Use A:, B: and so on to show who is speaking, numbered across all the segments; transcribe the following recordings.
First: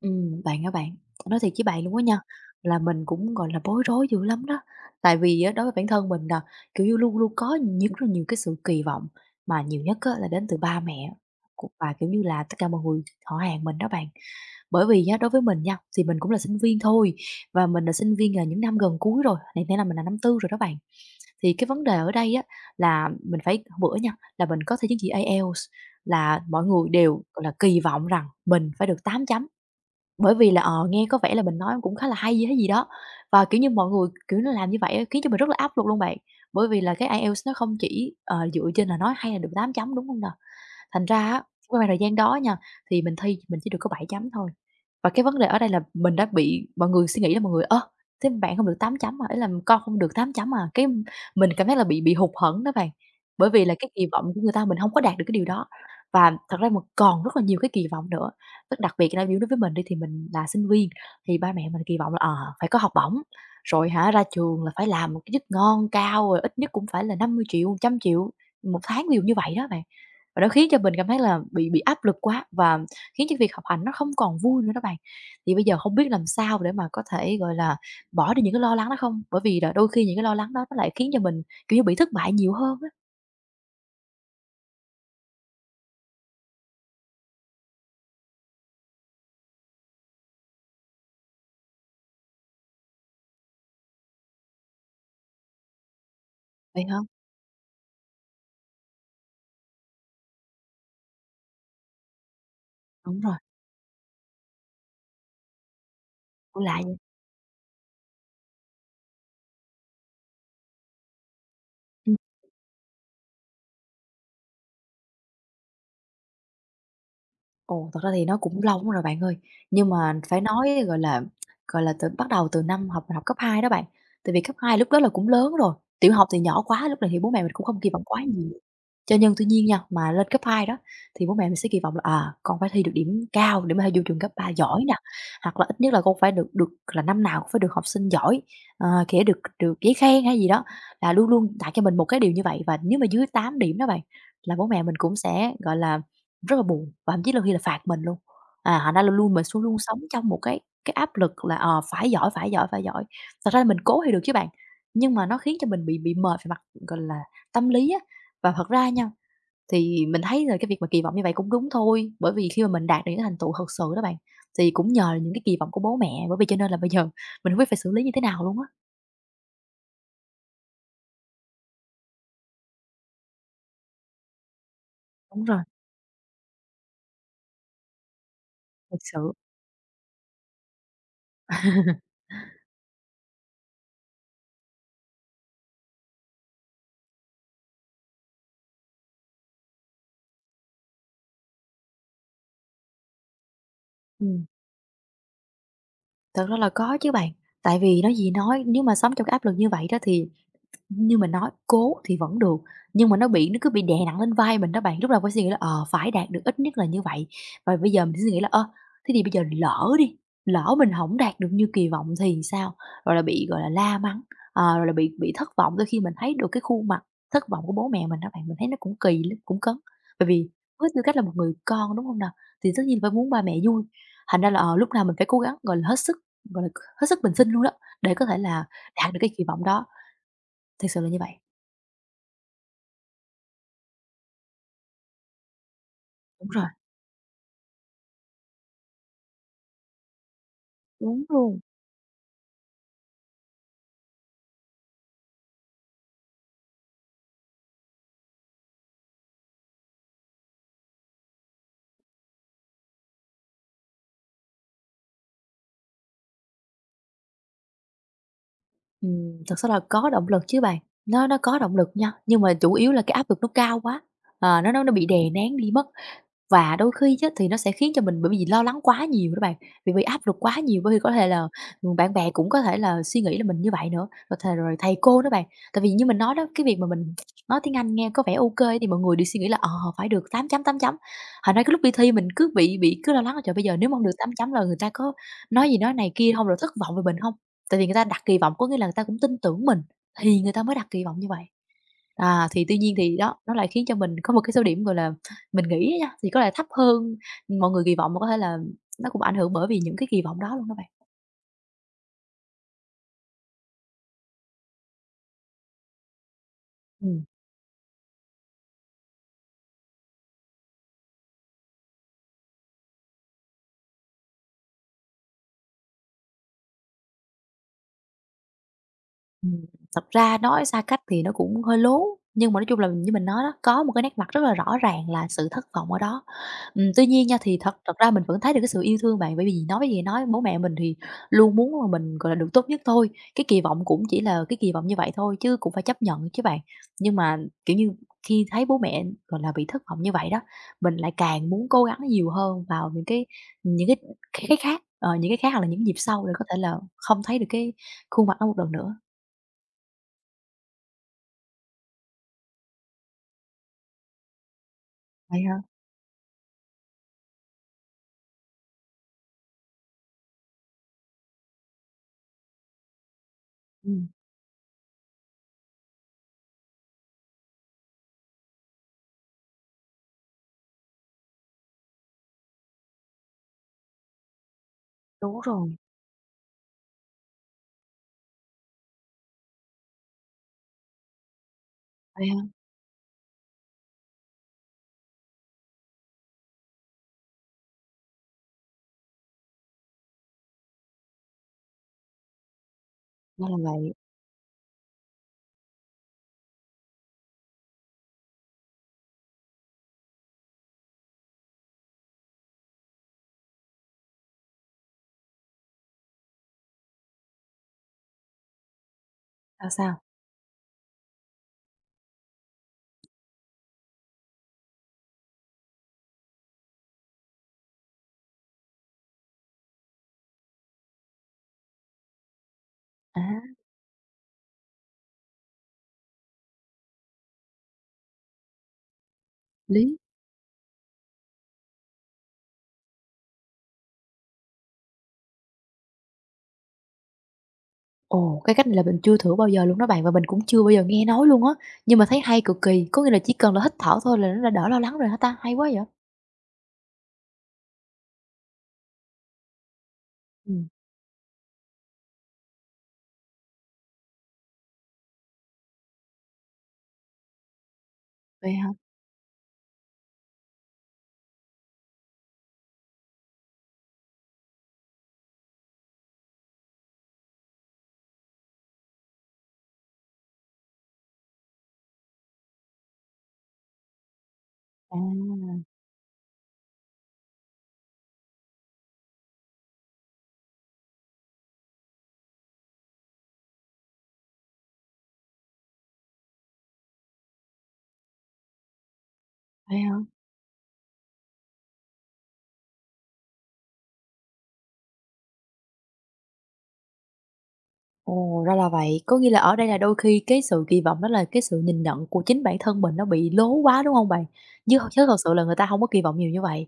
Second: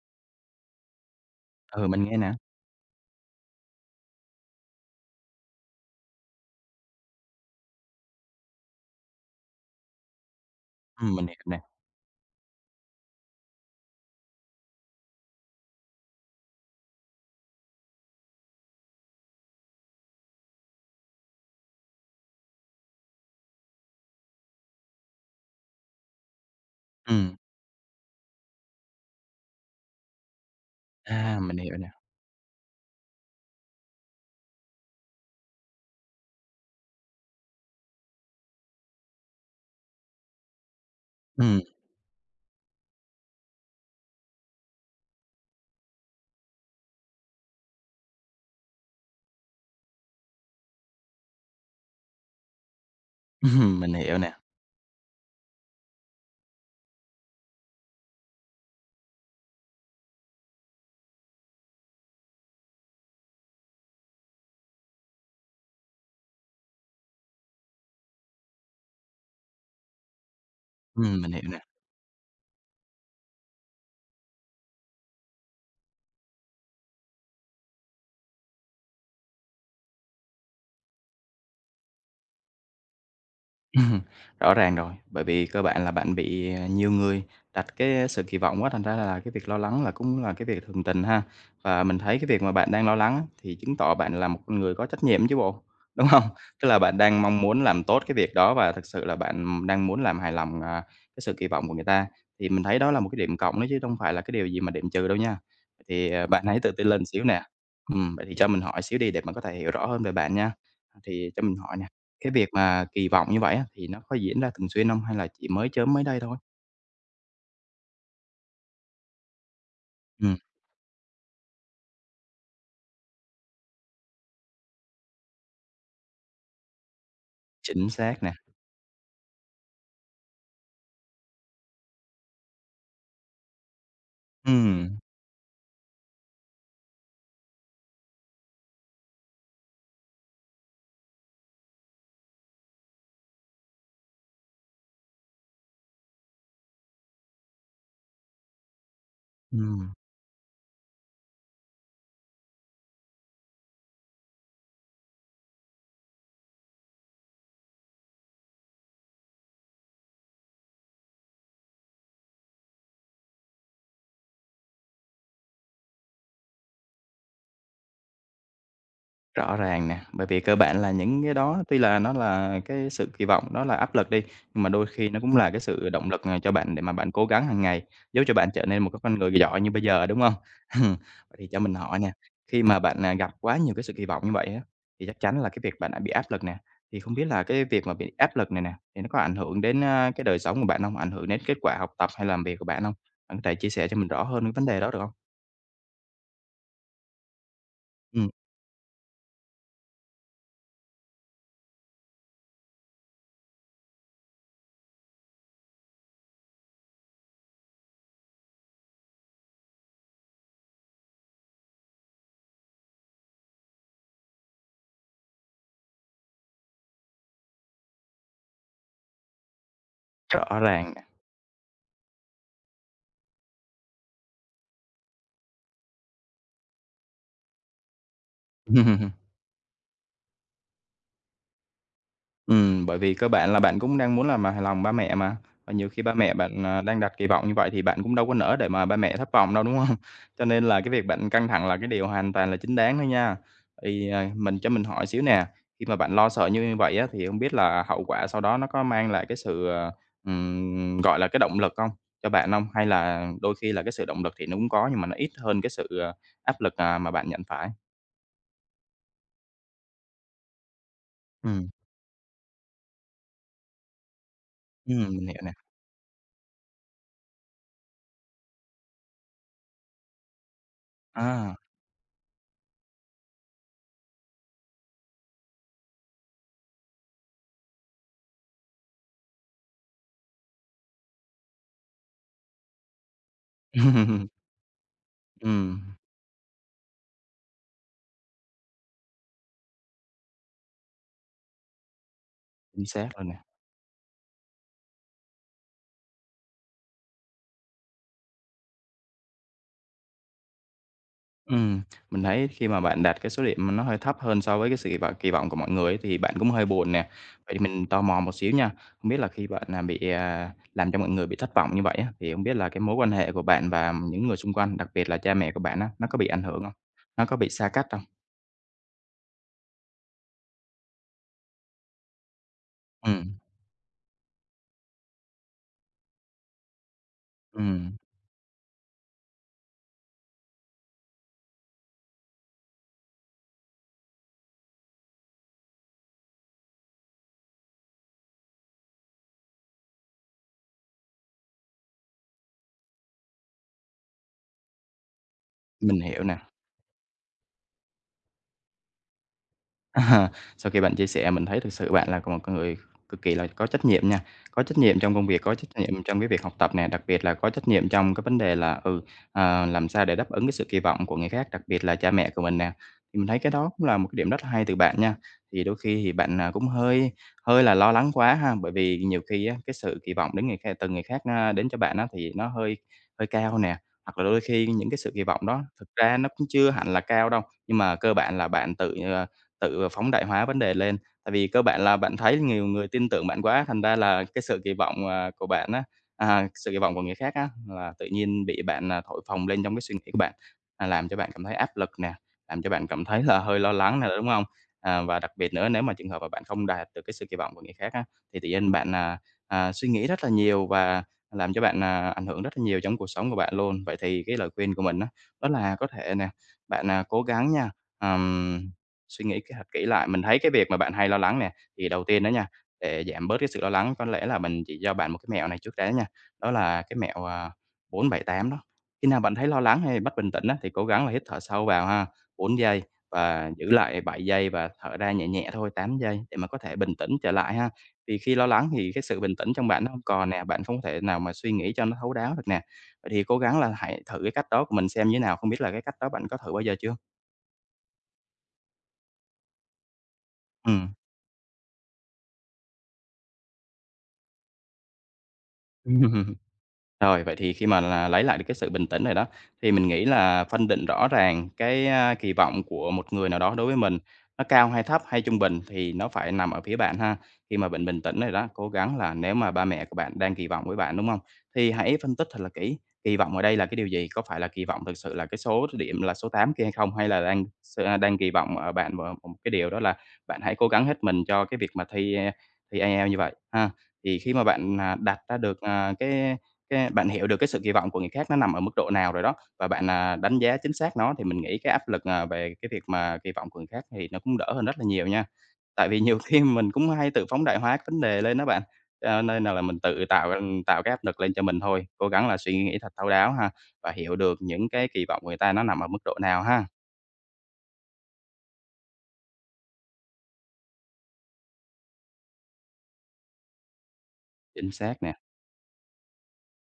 A: Bạn á bạn, nói thiệt với bạn
B: Ừ,
A: luôn á
B: mình
A: nha,
B: nghe nè.
A: là mình cũng, gọi là, bối rối dữ lắm đó. Tại vì á đối với bản thân mình là, kiểu như, luôn luôn có rất là nhiều cái sự kỳ vọng, mà nhiều nhất á là đến từ ba mẹ
B: Mình hiểu nè.
A: cũng và, kiểu như là, tất cả mọi người họ hàng mình đó bạn. Bởi vì á, đối với mình nha, thì mình cũng là sinh viên thôi, và mình là sinh viên, là những năm gần cuối rồi, hiện nay là mình là năm tư rồi đó bạn. Thì cái vấn đề ở đây á là mình phải hôm bữa nha, là mình có thi chứng chỉ IELTS là mọi người đều,
B: Ừm,
A: gọi là, kỳ vọng rằng mình phải được 8.0. Bởi vì là, nghe có vẻ là
B: mình
A: mình nói
B: hiểu nè.
A: cũng khá là hay hay gì đó, và, kiểu như, mọi người, kiểu, nó làm như vậy á khiến cho mình rất là áp lực luôn bạn. Bởi vì là cái IELTS nó không chỉ, dựa trên là nói hay là được 8.0, đúng không nè? Thành ra á,
B: Ừm,
A: cái khoảng thời gian đó nha, thì mình thi mình chỉ được có 7.0 thôi. Và cái vấn đề ở đây là mình đã bị mọi người suy nghĩ là mọi người: "Ơ, thế bạn không được 8.0 à? Ý là con không được 8.0 à?" Cái mình cảm thấy là bị hụt hẫng đó bạn, bởi vì là cái
B: mình
A: kỳ
B: hiểu
A: vọng
B: nè.
A: của người ta mình không có đạt được cái điều đó. Và thật ra mình còn rất là nhiều cái kỳ vọng nữa, tức đặc biệt là ví dụ đối với mình đi thì mình là sinh viên, thì ba mẹ mình kỳ vọng là, phải có học bổng, rồi hả ra trường là phải làm một cái chức ngon cao, rồi ít nhất cũng phải là 50 triệu 100.000.000 1 tháng, ví dụ như vậy đó bạn. Và nó khiến cho mình cảm thấy
B: Mình
A: là
B: hiểu nè.
A: bị áp lực quá và khiến cho việc học hành nó không còn vui nữa đó bạn. Thì bây giờ không biết làm sao để mà có thể, gọi là, bỏ đi những cái lo lắng đó không? Bởi vì là đôi khi những cái lo lắng đó nó lại khiến cho mình, kiểu như, bị thất bại nhiều hơn á,
B: Ừm, rõ ràng rồi, bởi vì cơ bản là bạn bị, nhiều người đặt cái sự kỳ vọng quá, thành ra là cái việc lo lắng là cũng là cái việc thường tình ha. Và mình thấy cái việc mà bạn đang lo lắng á, thì chứng tỏ bạn là một con người có trách nhiệm chứ bộ, đúng không? Tức là
A: vậy hả?
B: bạn đang mong muốn làm tốt cái việc đó và thực sự là bạn đang muốn làm hài lòng, cái sự kỳ vọng của người ta, thì mình thấy đó là một cái
A: Đúng rồi,
B: điểm cộng đó chứ không phải là cái điều gì mà điểm trừ đâu nha. Vậy thì, bạn
A: của
B: hãy tự
A: lạ
B: tin
A: vậy.
B: lên xíu nè. Vậy thì cho mình hỏi xíu đi để mình có thể hiểu rõ hơn về bạn nha. Thì cho mình hỏi nè, cái việc mà kỳ vọng như vậy á, thì nó có diễn ra thường xuyên không hay là chỉ mới chớm mới đây thôi?
A: Ồ, thật ra thì nó cũng lâu lắm rồi bạn ơi, nhưng mà
B: Ừm,
A: phải nói, gọi là, bắt đầu từ năm học học cấp 2 đó bạn, tại vì cấp 2 lúc đó là cũng lớn rồi, tiểu học thì nhỏ quá, lúc này thì bố mẹ mình cũng không kỳ
B: chính
A: vọng quá
B: xác nè.
A: nhiều. Nhưng tuy nhiên nha, mà lên cấp 2 đó thì bố mẹ mình sẽ kỳ vọng là, à, con phải thi được điểm cao để mà vô trường cấp ba giỏi nè,
B: Ừm,
A: hoặc là ít nhất là con phải được được là năm nào cũng phải được học sinh giỏi, kể được được giấy khen hay gì đó, là luôn luôn đặt cho mình một cái điều như vậy. Và nếu mà dưới 8 điểm đó bạn, là bố mẹ mình cũng sẽ, gọi là rất là buồn và thậm chí đôi khi là phạt mình luôn. À, thành ra là luôn mình xuống luôn
B: ừm.
A: sống trong một cái áp lực là, phải giỏi, phải giỏi, phải giỏi. Thật ra là mình cố thì được chứ bạn, nhưng mà nó khiến cho mình bị mệt về mặt, gọi là, tâm lý á. Và thật ra nha, thì mình thấy là cái việc mà kỳ vọng như vậy cũng đúng thôi, bởi vì khi mà mình đạt được những cái thành tựu thật sự đó bạn, thì cũng nhờ những cái kỳ vọng của bố mẹ, bởi vì cho nên là bây giờ mình hông biết phải xử lý như thế nào luôn á.
B: Rõ ràng nè, bởi vì cơ bản là những cái đó tuy là nó là cái sự kỳ vọng, nó là áp lực đi, nhưng mà đôi khi nó cũng
A: Đúng
B: là
A: rồi,
B: cái sự động lực, cho bạn để mà bạn cố gắng hàng ngày, giúp cho bạn trở nên một
A: thật
B: cái con
A: sự.
B: người giỏi như bây giờ, đúng không? Vậy thì cho mình hỏi nè, khi mà bạn, gặp quá nhiều cái sự kỳ vọng như vậy á, thì chắc chắn là cái việc bạn đã bị áp lực nè, thì không biết là cái việc mà bị áp lực này nè, thì nó có ảnh hưởng đến, cái đời sống của bạn không? Ảnh hưởng đến kết quả học tập hay làm việc của bạn không? Bạn có thể chia sẻ cho mình rõ hơn
A: Ừm,
B: cái vấn đề đó được không?
A: thật ra là có chứ bạn, tại vì nói gì
B: Ừm,
A: nói, nếu mà sống trong cái áp lực như vậy đó thì như mình nói, cố thì vẫn được, nhưng mà nó cứ bị đè nặng lên vai mình đó bạn. Lúc đầu phải suy nghĩ là, phải đạt được ít nhất là như vậy, và bây giờ mình sẽ suy nghĩ là, ơ, thế thì bây giờ lỡ đi, lỡ mình không đạt được như kỳ vọng thì sao? Rồi là bị, gọi là, la mắng, rồi là bị thất vọng. Đôi khi mình thấy được cái khuôn mặt thất vọng của bố mẹ mình đó bạn, mình thấy nó cũng kỳ lắm, cũng cấn. Bởi vì
B: rõ
A: với
B: ràng
A: tư
B: nè.
A: cách là một người con, đúng không nào? Thì tất nhiên phải muốn ba mẹ vui, thành ra là, lúc nào mình phải cố gắng, gọi là, gọi là, hết sức bình sinh luôn đó, để có thể là đạt được cái kỳ vọng đó, thực sự là như vậy.
B: Bởi vì cơ bản là bạn cũng đang muốn làm, hài lòng ba mẹ mà, và nhiều khi ba mẹ
A: Đúng rồi,
B: bạn, đang đặt kỳ vọng như vậy thì bạn cũng đâu có nỡ để mà ba mẹ thất vọng đâu, đúng hông? Cho nên là cái việc
A: đúng
B: bạn căng
A: luôn.
B: thẳng là cái điều hoàn toàn là chính đáng thôi nha. Thì, mình cho mình hỏi xíu nè, khi mà bạn lo sợ như vậy á, thì hông biết là hậu quả sau đó nó có mang lại cái sự, gọi là, cái động lực hông cho bạn hông? Hay là đôi khi là cái sự động lực thì nó cũng có nhưng mà nó ít hơn cái sự, áp lực, mà bạn nhận phải?
A: Thực sự là có động lực chứ bạn, nó có
B: Ừm,
A: động lực nha, nhưng mà chủ yếu là cái áp lực nó cao quá, nó bị
B: mình
A: đè
B: hiểu nè.
A: nén đi mất. Và đôi khi á, thì nó sẽ khiến cho mình bởi vì lo lắng quá nhiều đó bạn, vì bị áp lực quá nhiều, bởi vì có thể là,
B: À.
A: bạn bè cũng có thể là suy nghĩ là mình như vậy nữa, rồi thầy cô đó bạn. Tại vì như mình nói đó, cái việc mà mình nói tiếng Anh nghe có vẻ ok thì mọi người đều suy nghĩ là, phải được 8.0, 8.0. Hồi nãy cái lúc đi thi mình cứ bị cứ lo lắng là "Trời, bây giờ nếu mà hông được 8.0 là người ta có nói gì nói
B: Ừm,
A: này kia không rồi thất vọng về mình không? Tại vì người ta đặt kỳ vọng, có nghĩa là người ta cũng tin tưởng mình thì người ta mới đặt kỳ vọng như vậy. À, thì tuy
B: chính
A: nhiên
B: xác
A: thì
B: rồi nè.
A: đó, nó lại khiến cho mình có một cái số điểm, gọi là, mình nghĩ á nha, thì có lẽ thấp hơn mọi người kỳ vọng và có thể là nó cũng ảnh hưởng bởi vì những cái kỳ vọng đó luôn đó bạn."
B: Ừm, mình thấy khi mà bạn đạt cái số điểm mà nó hơi thấp hơn so với cái sự kỳ vọng của mọi người ấy, thì bạn cũng hơi buồn nè.
A: Ừm.
B: Vậy thì mình tò mò một xíu nha, không biết là khi bạn, bị, làm cho mọi người bị thất vọng như vậy á, thì không biết là cái mối quan hệ của bạn và những người xung quanh, đặc biệt là cha mẹ của bạn á, nó có bị ảnh hưởng không? Nó có bị xa cách không?
A: Ừm, thật ra nói xa cách thì nó cũng hơi lố, nhưng mà nói chung là như mình
B: Ừm,
A: nói đó, có một cái nét mặt rất là rõ ràng là sự thất vọng ở đó. Tuy nhiên nha, thì thật thật
B: ừm,
A: ra mình vẫn thấy được cái sự yêu thương bạn, bởi vì nói gì nói, bố mẹ mình thì luôn muốn là mình, gọi là, được tốt nhất thôi, cái kỳ vọng cũng chỉ là cái kỳ vọng như vậy thôi chứ cũng phải chấp nhận chứ bạn. Nhưng mà, kiểu như, khi thấy bố mẹ, gọi là, bị thất vọng như vậy đó, mình lại càng muốn cố gắng nhiều hơn vào những cái những cái khác hoặc là những dịp
B: mình hiểu
A: sau để
B: nè.
A: có thể là không thấy được cái khuôn mặt đó một lần nữa.
B: À, sau khi bạn chia sẻ mình thấy thực sự bạn là một con người cực kỳ là có trách nhiệm nha, có trách nhiệm trong công
A: Vậy
B: việc, có
A: hả?
B: trách nhiệm trong cái việc học tập nè, đặc biệt là có trách nhiệm trong cái vấn đề là, làm sao để đáp ứng cái sự kỳ vọng của người khác, đặc biệt là cha mẹ của mình nè. Thì mình thấy cái đó cũng là
A: Ừm,
B: một cái điểm rất là hay từ bạn nha. Thì đôi khi thì bạn, cũng hơi hơi là lo lắng quá ha, bởi vì nhiều khi á, cái sự kỳ vọng đến người khác từ người khác, đến cho bạn á, thì nó hơi hơi cao nè, hoặc là đôi khi những cái sự kỳ
A: đúng
B: vọng đó
A: rồi,
B: thực ra nó cũng chưa hẳn là cao đâu, nhưng mà cơ bản là bạn tự phóng đại hóa vấn đề lên. Tại vì cơ bản là bạn
A: vậy
B: thấy
A: hả?
B: nhiều người tin tưởng bạn quá, thành ra là cái sự kỳ vọng, của bạn á, sự kỳ vọng của người khác á, là tự nhiên bị bạn, thổi phồng lên trong cái suy nghĩ của bạn, làm cho bạn cảm thấy áp lực nè, làm cho bạn cảm thấy là
A: Ra
B: hơi
A: là
B: lo
A: vậy,
B: lắng nè, đúng không? À, và đặc biệt nữa nếu mà trường hợp mà bạn không đạt được cái sự kỳ vọng của người khác á, thì tự nhiên bạn, suy nghĩ rất là nhiều và làm cho bạn, ảnh hưởng rất là nhiều trong cuộc sống của bạn luôn. Vậy thì cái lời khuyên của mình á, đó là có thể nè, bạn, cố gắng nha, suy nghĩ kế hoạch
A: sao,
B: kỹ
A: sao?
B: lại, mình thấy cái việc mà bạn hay lo lắng nè, thì đầu tiên đó nha, để giảm bớt cái sự lo lắng có lẽ là mình chỉ cho bạn một cái mẹo này trước đã nha, đó là cái mẹo, 4-7-8 đó. Khi nào bạn thấy lo lắng hay bất bình tĩnh á, thì cố gắng là hít thở sâu vào ha, 4 giây
A: À,
B: và giữ lại 7 giây và thở ra nhẹ nhẹ thôi, 8 giây để mà có thể bình tĩnh trở lại ha. Vì khi lo lắng thì cái sự bình tĩnh trong bạn nó
A: lý.
B: không còn nè, bạn không thể nào mà suy nghĩ cho nó thấu đáo được nè. Vậy thì cố gắng là hãy thử cái cách đó của mình xem như thế nào, không biết là cái cách đó bạn có thử bao giờ chưa?
A: Ồ, cái cách này là mình chưa thử bao giờ luôn đó bạn và mình cũng chưa bao giờ
B: Ừm.
A: nghe nói luôn á, nhưng mà thấy hay cực kỳ, có nghĩa là chỉ cần là hít thở thôi là nó đã đỡ lo lắng rồi hả ta? Hay quá vậy!
B: Rồi, vậy thì khi mà là lấy lại được cái sự bình tĩnh rồi đó, thì mình nghĩ là phân
A: Ừm,
B: định rõ ràng cái, kỳ vọng của một người nào đó đối với mình, nó cao hay thấp hay trung bình thì nó phải nằm ở phía bạn ha. Khi mà bạn bình tĩnh rồi đó,
A: vậy hả?
B: cố gắng là nếu mà ba mẹ của bạn đang kỳ vọng với bạn, đúng không? Thì hãy phân tích thật là kỹ, kỳ vọng ở đây là cái điều gì? Có phải là kỳ vọng thực sự là cái số điểm là số 8 kia hay không? Hay là đang kỳ vọng ở bạn vào một cái điều đó là bạn hãy cố gắng hết mình cho cái việc mà thi IELTS như vậy ha. Thì khi mà bạn,
A: À,
B: đặt ra được, cái bạn hiểu được cái sự kỳ vọng của người khác nó nằm ở mức độ nào rồi đó, và bạn, đánh giá chính xác nó thì mình nghĩ cái áp lực, về cái việc mà kỳ vọng của người khác thì nó cũng đỡ hơn rất là nhiều nha. Tại vì nhiều khi mình cũng hay tự phóng đại hóa cái vấn đề lên đó bạn, cho nên là
A: vậy
B: mình
A: hả?
B: tự tạo tạo cái áp lực lên cho mình thôi, cố gắng là suy nghĩ thật thấu đáo ha, và hiểu được những cái kỳ vọng của người ta nó nằm ở mức độ nào ha.
A: Ồ, ra là vậy. Có nghĩa là ở đây là đôi khi cái sự kỳ vọng đó là cái sự nhìn nhận của chính bản thân mình nó bị lố quá, đúng không bạn?
B: Chính
A: Chứ
B: xác
A: chứ
B: nè,
A: thật sự là người ta không có kỳ vọng nhiều như vậy.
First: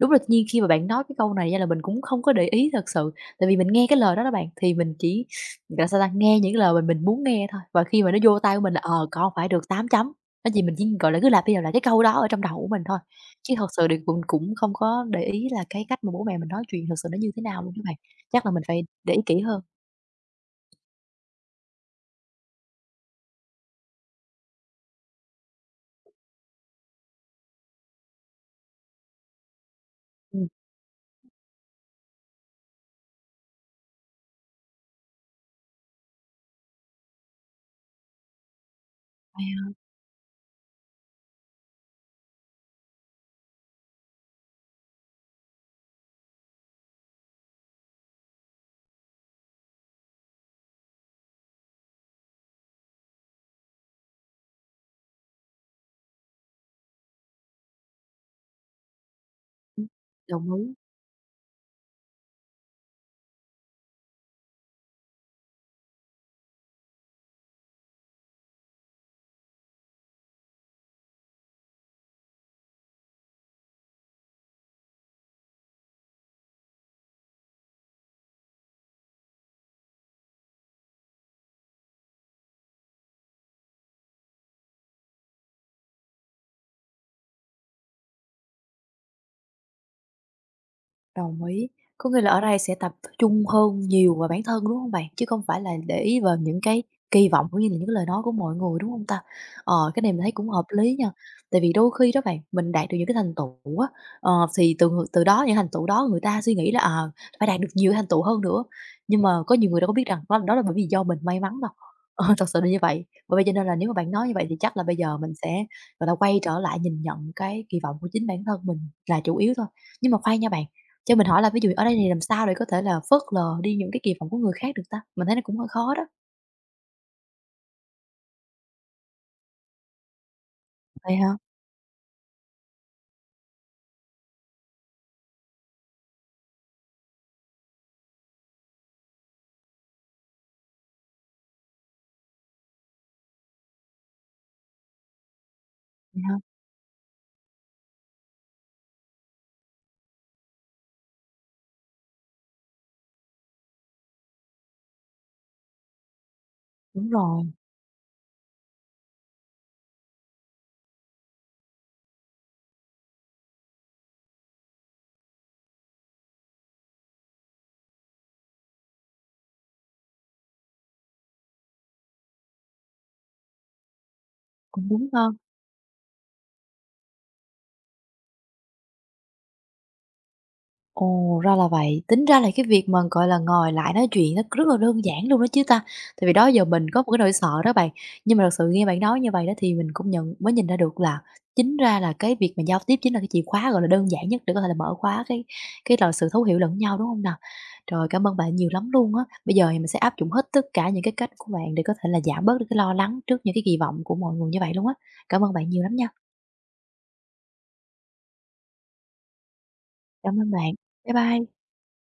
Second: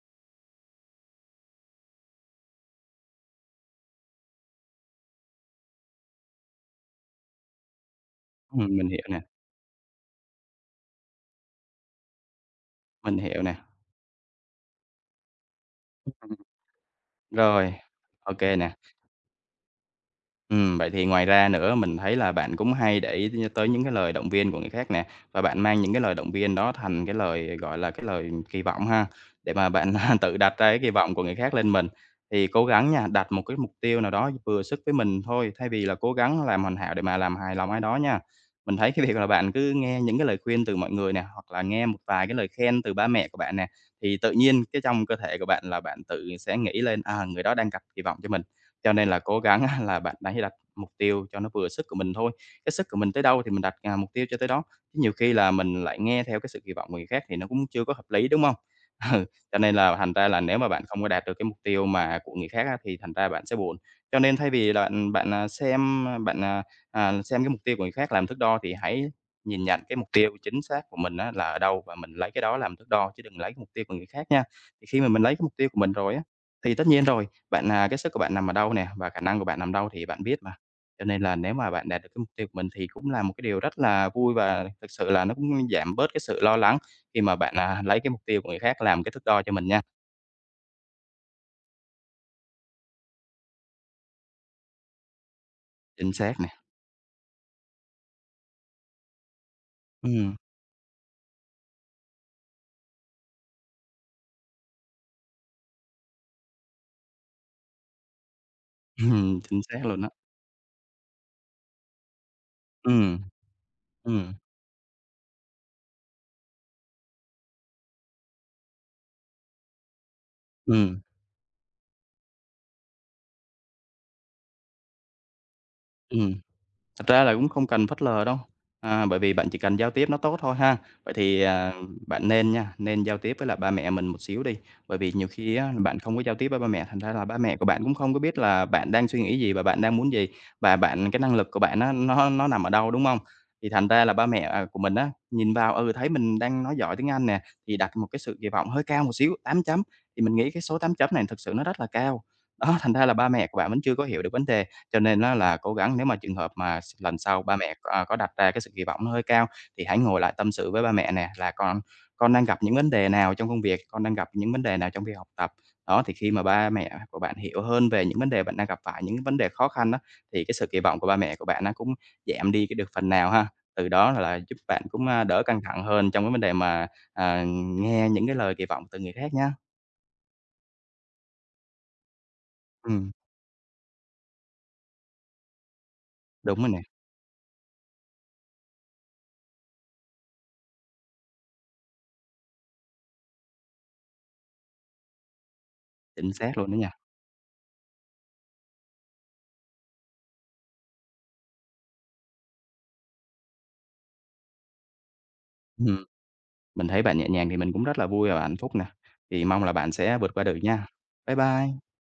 A: Đúng là tự nhiên khi mà bạn nói cái câu này ra là mình cũng không có để ý thật sự, tại vì mình nghe cái lời đó đó bạn, thì mình chỉ, gọi là sao ta, nghe những cái lời mình muốn nghe thôi, và khi mà nó vô tay của mình là,
B: mình hiểu nè,
A: con phải được 8.0, đó thì mình chỉ, gọi là, cứ lặp đi lặp lại cái câu đó ở trong đầu của mình thôi,
B: mình hiểu
A: chứ
B: nè.
A: thật sự thì cũng cũng không có để ý là cái cách mà bố mẹ mình nói chuyện thật sự nó như thế nào luôn
B: Rồi,
A: đó bạn.
B: ok
A: Chắc là mình
B: nè.
A: phải để ý kỹ hơn.
B: Vậy thì ngoài ra nữa mình thấy là bạn cũng hay để ý nh tới những cái lời động viên của người khác nè, và bạn mang những cái lời động viên đó thành cái lời, gọi là, cái lời kỳ vọng ha, để mà bạn tự
A: Ừm,
B: đặt ra cái kỳ vọng của người khác lên mình. Thì cố gắng nha, đặt một cái mục tiêu nào đó vừa sức với mình thôi, thay vì là cố gắng làm hoàn hảo để mà làm hài lòng ai đó nha. Mình thấy cái việc là bạn cứ nghe những cái lời khuyên từ mọi người nè, hoặc là nghe một vài cái lời khen từ ba mẹ của bạn nè, thì tự nhiên cái trong cơ thể của bạn là bạn tự sẽ nghĩ lên, người đó đang đặt kỳ vọng cho mình. Cho nên là cố gắng á là bạn hãy đặt mục tiêu cho nó vừa sức của mình thôi, cái sức của mình tới đâu thì mình đặt, mục tiêu cho tới đó, chứ nhiều khi là mình lại nghe theo cái sự kỳ vọng của người khác thì nó cũng chưa có hợp lý, đúng không? Ừ, cho nên
A: Ừm,
B: là thành ra là
A: đồng
B: nếu mà
A: ý.
B: bạn không có đạt được cái mục tiêu mà của người khác á thì thành ra bạn sẽ buồn. Cho nên thay vì là, bạn, à, xem, à, bạn, à, à, xem cái mục tiêu của người khác làm thước đo thì hãy nhìn nhận cái mục tiêu chính xác của mình á là ở đâu và mình lấy cái đó làm thước đo chứ đừng lấy cái mục tiêu của người khác nha. Thì khi mà mình lấy cái mục tiêu của mình rồi á, thì tất nhiên rồi cái sức của bạn nằm ở đâu nè và khả năng của bạn nằm đâu thì bạn biết mà. Cho nên là nếu mà bạn đạt được cái mục tiêu của mình thì cũng là một cái điều rất là vui và thực sự là nó cũng giảm bớt cái sự lo lắng khi mà lấy cái mục tiêu của người khác làm cái thước đo cho mình nha.
A: Đồng ý. Có nghĩa là ở đây sẽ tập trung hơn nhiều vào bản thân, đúng không bạn? Chứ không phải là để
B: Chính
A: ý
B: xác
A: vào
B: nè.
A: những cái kỳ vọng cũng như là những cái lời nói của mọi người, đúng không ta? Ờ, cái này mình thấy
B: Ừm,
A: cũng hợp lý nha, tại vì đôi khi đó bạn, mình đạt được những cái thành tựu á, ờ, thì từ đó những thành tựu đó người ta suy nghĩ là, phải đạt được nhiều thành tựu hơn nữa, nhưng mà có
B: chính
A: nhiều người
B: xác
A: đâu có
B: luôn
A: biết
B: đó.
A: rằng đó đó là bởi vì do mình may mắn đâu. Ờ, thật sự là như vậy.
B: Ừ,
A: Bởi vậy cho nên là nếu mà bạn
B: ừ
A: nói như vậy thì chắc là bây giờ mình sẽ, gọi là, quay trở lại nhìn nhận cái kỳ vọng của chính bản thân mình là chủ yếu thôi. Nhưng mà khoan nha bạn,
B: ừ
A: cho mình hỏi là ví dụ ở đây thì làm sao để có thể là phớt lờ đi những cái kỳ vọng của người khác được ta? Mình thấy nó cũng hơi khó đó.
B: ừ. Thật ra là cũng không cần phớt lờ đâu, bởi vì bạn chỉ cần giao tiếp nó tốt thôi ha. Vậy
A: Vậy hả?
B: thì, bạn nên nha, nên giao tiếp với là ba mẹ mình một xíu đi, bởi vì nhiều khi á bạn không có giao tiếp với ba mẹ, thành ra là ba mẹ của bạn cũng không có biết là bạn đang suy nghĩ gì và bạn đang muốn gì, và bạn cái năng lực của bạn á nó nằm ở đâu, đúng không? Thì thành ra là ba mẹ, của mình á, nhìn vào, ừ, thấy
A: Vậy hả?
B: mình đang nói giỏi tiếng Anh nè, thì đặt một cái sự kỳ vọng hơi cao một xíu, 8 chấm, thì mình nghĩ cái số 8 chấm này thực sự nó rất là cao. Đó, thành ra là ba mẹ của bạn vẫn chưa có hiểu được vấn đề. Cho nên á là cố gắng nếu mà trường hợp mà s
A: Đúng
B: lần sau
A: rồi,
B: ba mẹ, có đặt ra cái sự kỳ vọng nó hơi cao thì hãy ngồi lại tâm sự với ba mẹ nè, là "Con đang gặp những vấn đề nào trong công việc? Con đang gặp những vấn đề nào trong việc học tập?" Đó, thì khi mà ba mẹ của bạn hiểu hơn về những vấn đề bạn đang gặp phải, những vấn đề khó khăn á, thì cái sự kỳ vọng của ba mẹ của bạn nó cũng giảm đi cái được phần nào ha. Từ đó là giúp bạn
A: cũng
B: cũng,
A: đúng ha.
B: đỡ căng thẳng hơn trong cái vấn đề mà, à, nghe những cái lời kỳ vọng từ người khác nhá.
A: Ồ, ra là vậy. Tính ra là cái việc mà,
B: Ừm,
A: gọi là, ngồi lại nói chuyện nó rất là đơn giản luôn đó chứ ta. Tại vì đó
B: đúng
A: giờ
B: rồi nè,
A: mình có một cái nỗi sợ đó bạn, nhưng mà thật sự nghe bạn nói như vậy đó thì mình cũng mới nhìn ra được là chính ra là cái việc mà giao tiếp chính là cái chìa khóa, gọi là, đơn giản nhất để có thể là mở khóa cái là sự
B: chính
A: thấu hiểu
B: xác luôn đó
A: lẫn
B: nha.
A: nhau, đúng không nào? Rồi, cảm ơn bạn nhiều lắm luôn á. Bây giờ thì mình sẽ áp dụng hết tất cả những cái cách của bạn để có thể là giảm bớt được cái lo lắng trước những cái kỳ vọng của mọi người như vậy luôn á. Cảm ơn bạn nhiều lắm
B: Ừm.
A: nha.
B: Mình thấy bạn nhẹ nhàng thì mình cũng rất là vui và hạnh phúc nè. Thì mong là bạn sẽ vượt
A: Cảm
B: qua
A: ơn
B: được
A: bạn.
B: nha.
A: Bye
B: Bye
A: bye.
B: bye.